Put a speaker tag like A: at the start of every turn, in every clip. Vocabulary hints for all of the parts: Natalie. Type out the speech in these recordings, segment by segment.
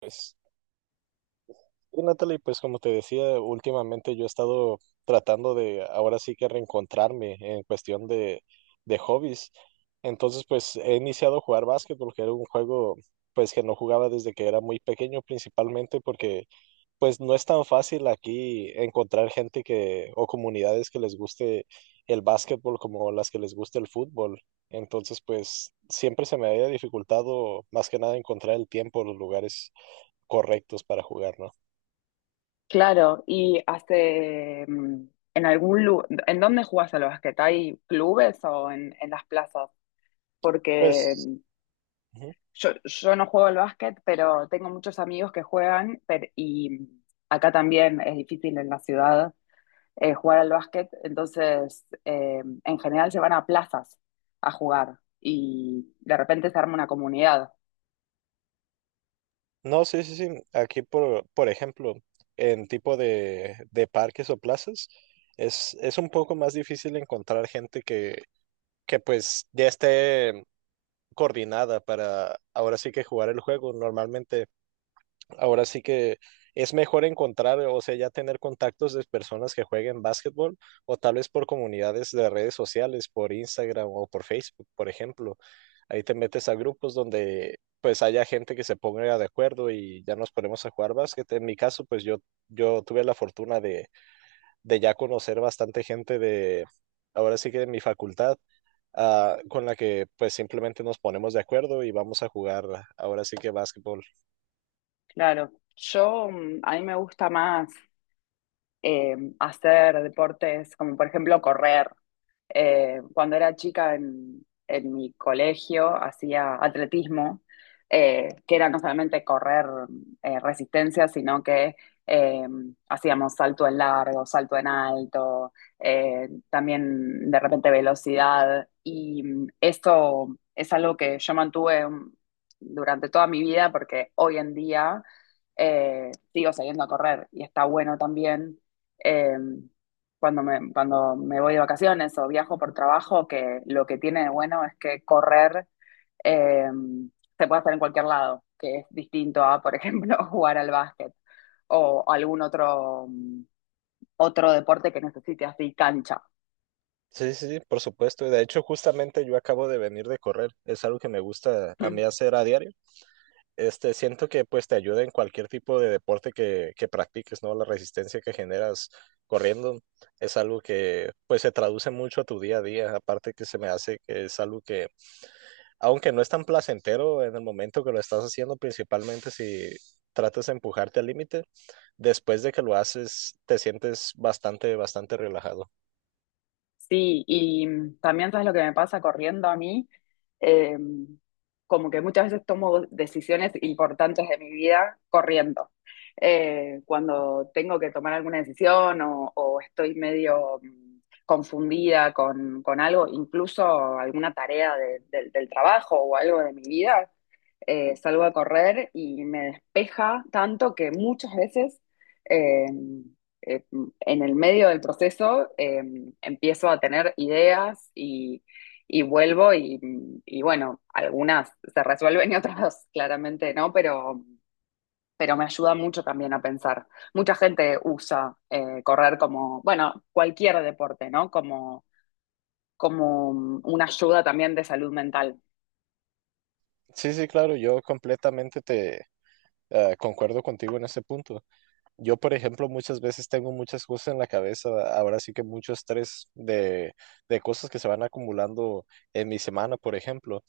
A: Pues, y Natalie, pues como te decía, últimamente yo he estado tratando de ahora sí que reencontrarme en cuestión de hobbies. Entonces, pues he iniciado a jugar básquetbol, que era un juego pues que no jugaba desde que era muy pequeño, principalmente porque pues no es tan fácil aquí encontrar gente que o comunidades que les guste el básquetbol como las que les guste el fútbol. Entonces, pues siempre se me había dificultado más que nada encontrar el tiempo, los lugares correctos para jugar, ¿no?
B: Claro, y hace ¿en dónde jugás al básquet? ¿Hay clubes o en las plazas? Porque
A: Pues, ujú.
B: yo no juego al básquet, pero tengo muchos amigos que acá también es difícil en la ciudad jugar al básquet, entonces en general se van a plazas a jugar y de repente se arma una comunidad.
A: No, sí, sí, sí. Aquí, por ejemplo, en tipo de parques o plazas, es un poco más difícil encontrar gente que pues ya esté coordinada para ahora sí que jugar el juego. Normalmente Ahora sí que es mejor encontrar, o sea, ya tener contactos de personas que jueguen básquetbol o tal vez por comunidades de redes sociales, por Instagram o por Facebook, por ejemplo. Ahí te metes a grupos donde pues haya gente que se ponga de acuerdo y ya nos ponemos a jugar básquet. En mi caso, yo tuve la fortuna de ya conocer bastante gente de, ahora sí que de mi facultad, con la que pues simplemente nos ponemos de acuerdo y vamos a jugar ahora sí que básquetbol.
B: Claro, yo a mí me gusta más hacer deportes como por ejemplo correr. Cuando era chica en mi colegio hacía atletismo, que era no solamente correr resistencia, sino que eh, hacíamos salto en largo, salto en alto, también de repente velocidad. Eso es algo que yo mantuve durante toda mi vida porque hoy en día sigo saliendo a correr y está bueno también. Eh, cuando me voy de vacaciones o viajo por trabajo, que lo que tiene de bueno es que correr eh, se puede hacer en cualquier lado, que es distinto a, por ejemplo, jugar al básquet o algún otro, otro deporte que necesite así cancha.
A: Sí, sí, sí, por supuesto. De hecho, justamente yo acabo de venir de correr. Es algo que me gusta a mí hacer a diario. Siento que pues te ayuda en cualquier tipo de deporte que practiques, ¿no? La resistencia que generas corriendo es algo que pues se traduce mucho a tu día a día. Aparte que se me hace que es algo que, aunque no es tan placentero en el momento que lo estás haciendo, principalmente si tratas de empujarte al límite, después de que lo haces te sientes bastante, bastante relajado.
B: Sí, y también sabes lo que me pasa corriendo a mí. Eh, como que muchas veces tomo decisiones importantes de mi vida corriendo. Cuando tengo que tomar alguna decisión o estoy medio confundida con algo, incluso alguna tarea del trabajo o algo de mi vida, salgo a correr y me despeja tanto que muchas veces eh, eh, en el medio del proceso empiezo a tener ideas y vuelvo y, bueno, algunas se resuelven y otras claramente no, pero me ayuda mucho también a pensar. Mucha gente usa correr como, bueno, cualquier deporte, ¿no? Como, como una ayuda también de salud mental.
A: Sí, sí, claro, yo completamente te concuerdo contigo en ese punto. Yo, por ejemplo, muchas veces tengo muchas cosas en la cabeza, ahora sí que mucho estrés de cosas que se van acumulando en mi semana, por ejemplo.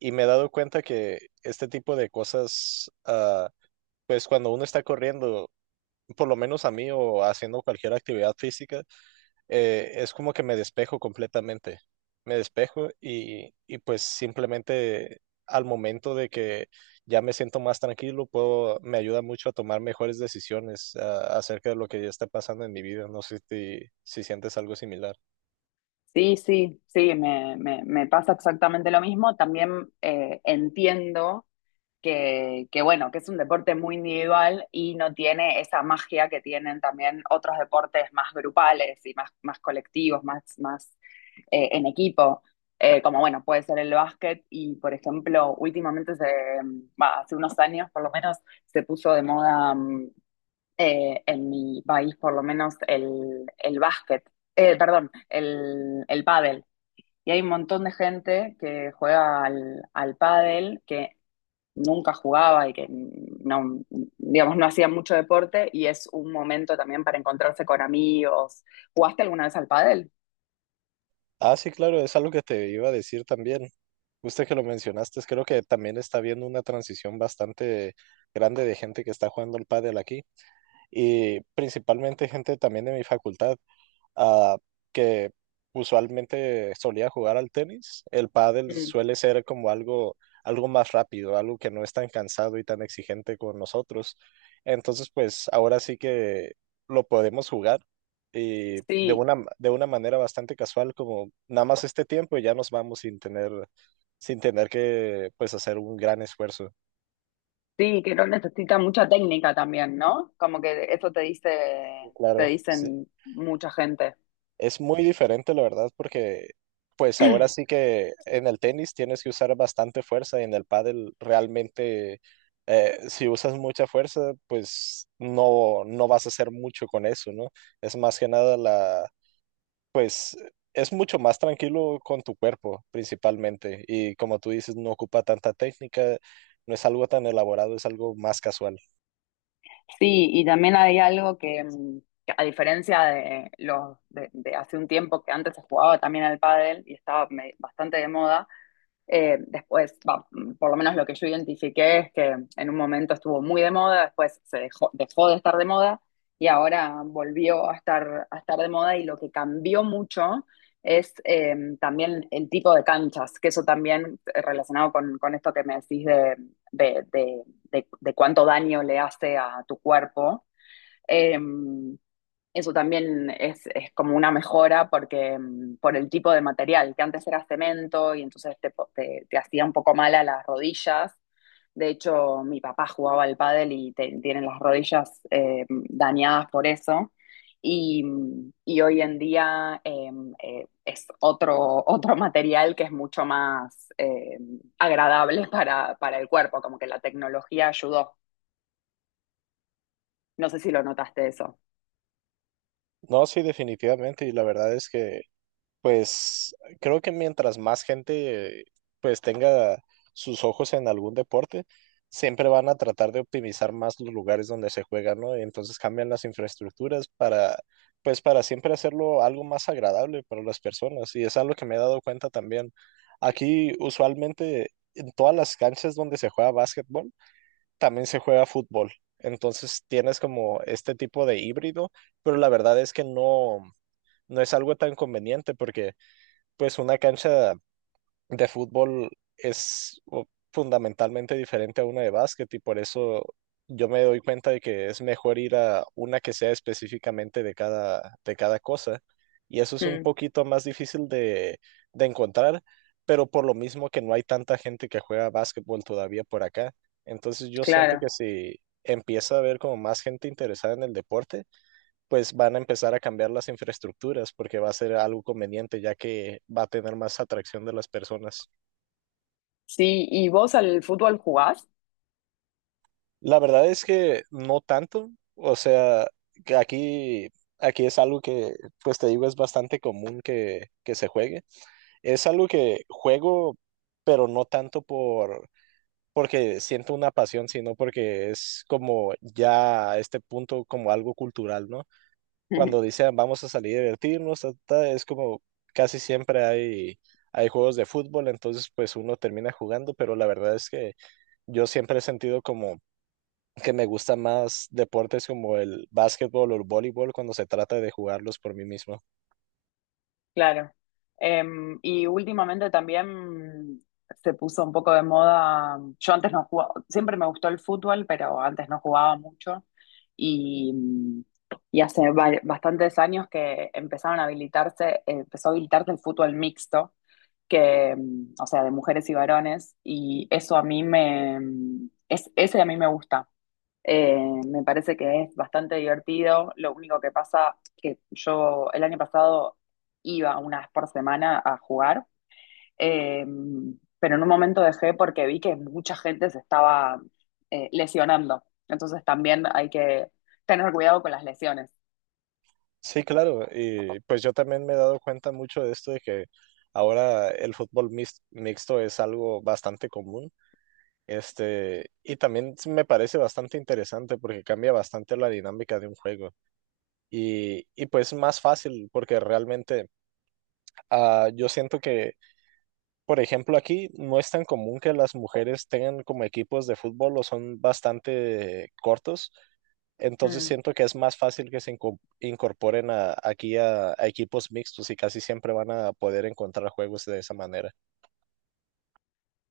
A: Y me he dado cuenta que este tipo de cosas, pues cuando uno está corriendo, por lo menos a mí o haciendo cualquier actividad física, es como que me despejo completamente. Me despejo, y pues simplemente al momento de que ya me siento más tranquilo, puedo, me ayuda mucho a tomar mejores decisiones acerca de lo que ya está pasando en mi vida. No sé si sientes algo similar.
B: Sí, sí, sí, me pasa exactamente lo mismo. También entiendo bueno, que es un deporte muy individual y no tiene esa magia que tienen también otros deportes más grupales y más colectivos, más en equipo. Como bueno, puede ser el básquet y por ejemplo, últimamente, bah, hace unos años por lo menos, se puso de moda en mi país por lo menos el básquet, perdón, el pádel. Y hay un montón de gente que juega al pádel que nunca jugaba y que no, digamos, no hacía mucho deporte y es un momento también para encontrarse con amigos. ¿Jugaste alguna vez al pádel?
A: Ah, sí, claro, es algo que te iba a decir también. Justo que lo mencionaste, creo que también está habiendo una transición bastante grande de gente que está jugando al pádel aquí y principalmente gente también de mi facultad, ah, que usualmente solía jugar al tenis. El pádel
B: Mm.
A: suele ser como algo más rápido, algo que no es tan cansado y tan exigente con nosotros. Entonces, pues ahora sí que lo podemos jugar y de
B: Sí,
A: de una manera bastante casual, como nada más este tiempo y ya nos vamos sin tener, sin tener que pues hacer un gran esfuerzo.
B: sí, que no necesita mucha técnica también, ¿no? Como que eso te dice, te
A: Claro, sí.
B: dicen mucha gente.
A: Es muy diferente, la verdad, porque pues ahora sí que en el tenis tienes que usar bastante fuerza y en el pádel realmente si usas mucha fuerza, pues no, no vas a hacer mucho con eso, ¿no? Es más que nada pues es mucho más tranquilo con tu cuerpo principalmente y como tú dices, no ocupa tanta técnica, no es algo tan elaborado, es algo más casual.
B: Sí, y también hay algo que, que a diferencia de los de hace un tiempo que antes se jugaba también al pádel y estaba bastante de moda. Después, va, por lo menos lo que yo identifiqué es que en un momento estuvo muy de moda, después se dejó, dejó de estar de moda y ahora volvió a a estar de moda y lo que cambió mucho es también el tipo de canchas, que eso también relacionado con esto que me decís de, de, de cuánto daño le hace a tu cuerpo. Eh, eso también es como una mejora porque por el tipo de material, que antes era cemento y entonces te hacía un poco mal a las rodillas. De hecho, mi papá jugaba al pádel y tiene las rodillas dañadas por eso. Y hoy en día eh, es otro, otro material que es mucho más agradable para el cuerpo, como que la tecnología ayudó. No sé si lo notaste eso.
A: No, sí, definitivamente. Y la verdad es que pues creo que mientras más gente pues tenga sus ojos en algún deporte, siempre van a tratar de optimizar más los lugares donde se juega, ¿no? Entonces cambian las infraestructuras para pues para siempre hacerlo algo más agradable para las personas, y es algo que me he dado cuenta también. Aquí usualmente en todas las canchas donde se juega básquetbol, también se juega fútbol. Entonces tienes como este tipo de híbrido, pero la verdad es que no es algo tan conveniente porque pues una cancha de fútbol es fundamentalmente diferente a una de básquet, y por eso yo me doy cuenta de que es mejor ir a una que sea específicamente de de cada cosa. Y eso es un
B: Mm,
A: poquito más difícil de encontrar, pero por lo mismo que no hay tanta gente que juega básquetbol todavía por acá. Entonces yo siento
B: claro.
A: que si empieza a haber como más gente interesada en el deporte, pues van a empezar a cambiar las infraestructuras porque va a ser algo conveniente ya que va a tener más atracción de las personas.
B: Sí, ¿y vos al fútbol jugás?
A: La verdad es que no tanto, o sea, que aquí, aquí es algo que, pues te digo, es bastante común que se juegue. Es algo que juego, pero no tanto porque siento una pasión, sino porque es como ya a este punto como algo cultural, ¿no? Cuando dicen vamos a salir a divertirnos, ta, ta, es como casi siempre hay, hay juegos de fútbol, entonces pues uno termina jugando, pero la verdad es que yo siempre he sentido como que me gusta más deportes como el básquetbol o el voleibol cuando se trata de jugarlos por mí mismo.
B: Claro. Em, y últimamente también se puso un poco de moda. Yo antes no jugaba, siempre me gustó el fútbol, pero antes no jugaba mucho. Y, y hace bastantes años que empezaron a habilitarse, empezó a habilitarse el fútbol mixto, que, em, o sea, de mujeres y varones. Y eso es, ese a mí me gusta. Eh, me parece que es bastante divertido. Lo único que pasa que yo el año pasado iba una vez por semana a jugar, eh, pero en un momento dejé porque vi que mucha gente se estaba lesionando. Entonces también hay que tener cuidado con las lesiones.
A: Sí, claro, y pues yo también me he dado cuenta mucho de esto de que ahora el fútbol mixto es algo bastante común. Y también me parece bastante interesante porque cambia bastante la dinámica de un juego. Y pues más fácil, porque realmente yo siento por ejemplo, aquí no es tan común que las mujeres tengan como equipos de fútbol o son bastante cortos. Entonces
B: Mm.
A: siento que es más fácil que se incorporen aquí a equipos mixtos, y casi siempre van a poder encontrar juegos de esa manera.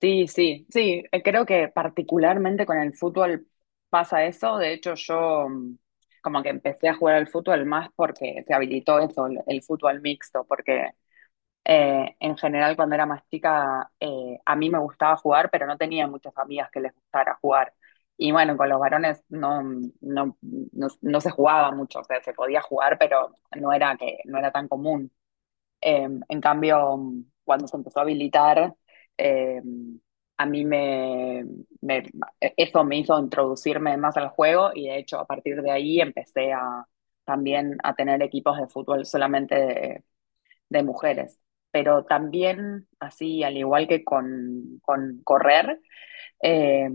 B: Sí, sí, sí. Creo que particularmente con el fútbol pasa eso. De hecho, yo como que empecé a jugar al fútbol más porque se habilitó eso, el fútbol mixto, porque en general, cuando era más chica, a mí me gustaba jugar, pero no tenía muchas amigas que les gustara jugar. Y bueno, con los varones no se jugaba mucho, o sea, se podía jugar, pero no era no era tan común. En cambio, cuando se empezó a habilitar, eh, a mí me, me- eso me hizo introducirme más al juego y de hecho a partir de ahí empecé a también a tener equipos de fútbol solamente de mujeres. Pero también, así, al igual que con correr, eh,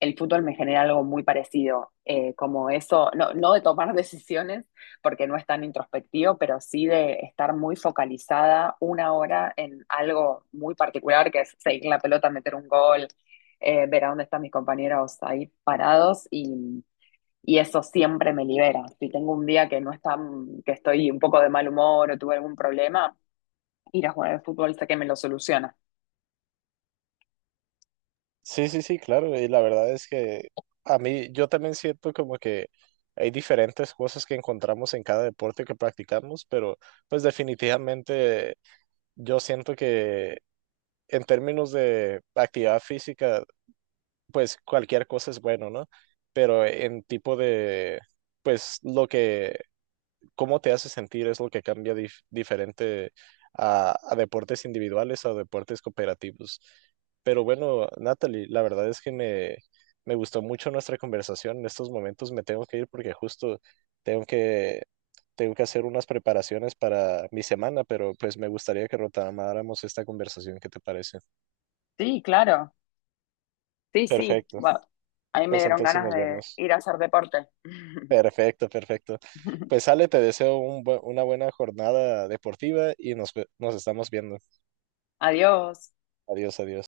B: el fútbol me genera algo muy parecido, como eso, no, no de tomar decisiones, porque no es tan introspectivo, pero sí de estar muy focalizada una hora en algo muy particular, que es seguir la pelota, meter un gol, ver a dónde están mis compañeros ahí parados y eso siempre me libera. Si tengo un día que no está, que estoy un poco de mal humor o tuve algún problema, ir a jugar al fútbol hasta que me lo soluciona.
A: Sí, sí, sí, claro. Y la verdad es que a mí, yo también siento como que hay diferentes cosas que encontramos en cada deporte que practicamos, pero pues definitivamente yo siento que en términos de actividad física, pues cualquier cosa es bueno, ¿no? Pero en tipo de, pues lo que cómo te hace sentir es lo que cambia diferente a deportes individuales o deportes cooperativos. Pero bueno, Natalie, la verdad es que me gustó mucho nuestra conversación. En estos momentos me tengo que ir porque justo tengo que, tengo que hacer unas preparaciones para mi semana, pero pues me gustaría que retomáramos esta conversación. ¿Qué te parece?
B: Sí, claro. Sí, sí.
A: Perfecto.
B: Bueno, ahí me
A: Pues
B: dieron
A: entonces
B: ganas
A: nos
B: de
A: vemos.
B: ir a hacer deporte.
A: Perfecto, perfecto. Pues Ale, te deseo una buena jornada deportiva y nos estamos viendo.
B: Adiós.
A: Adiós, adiós.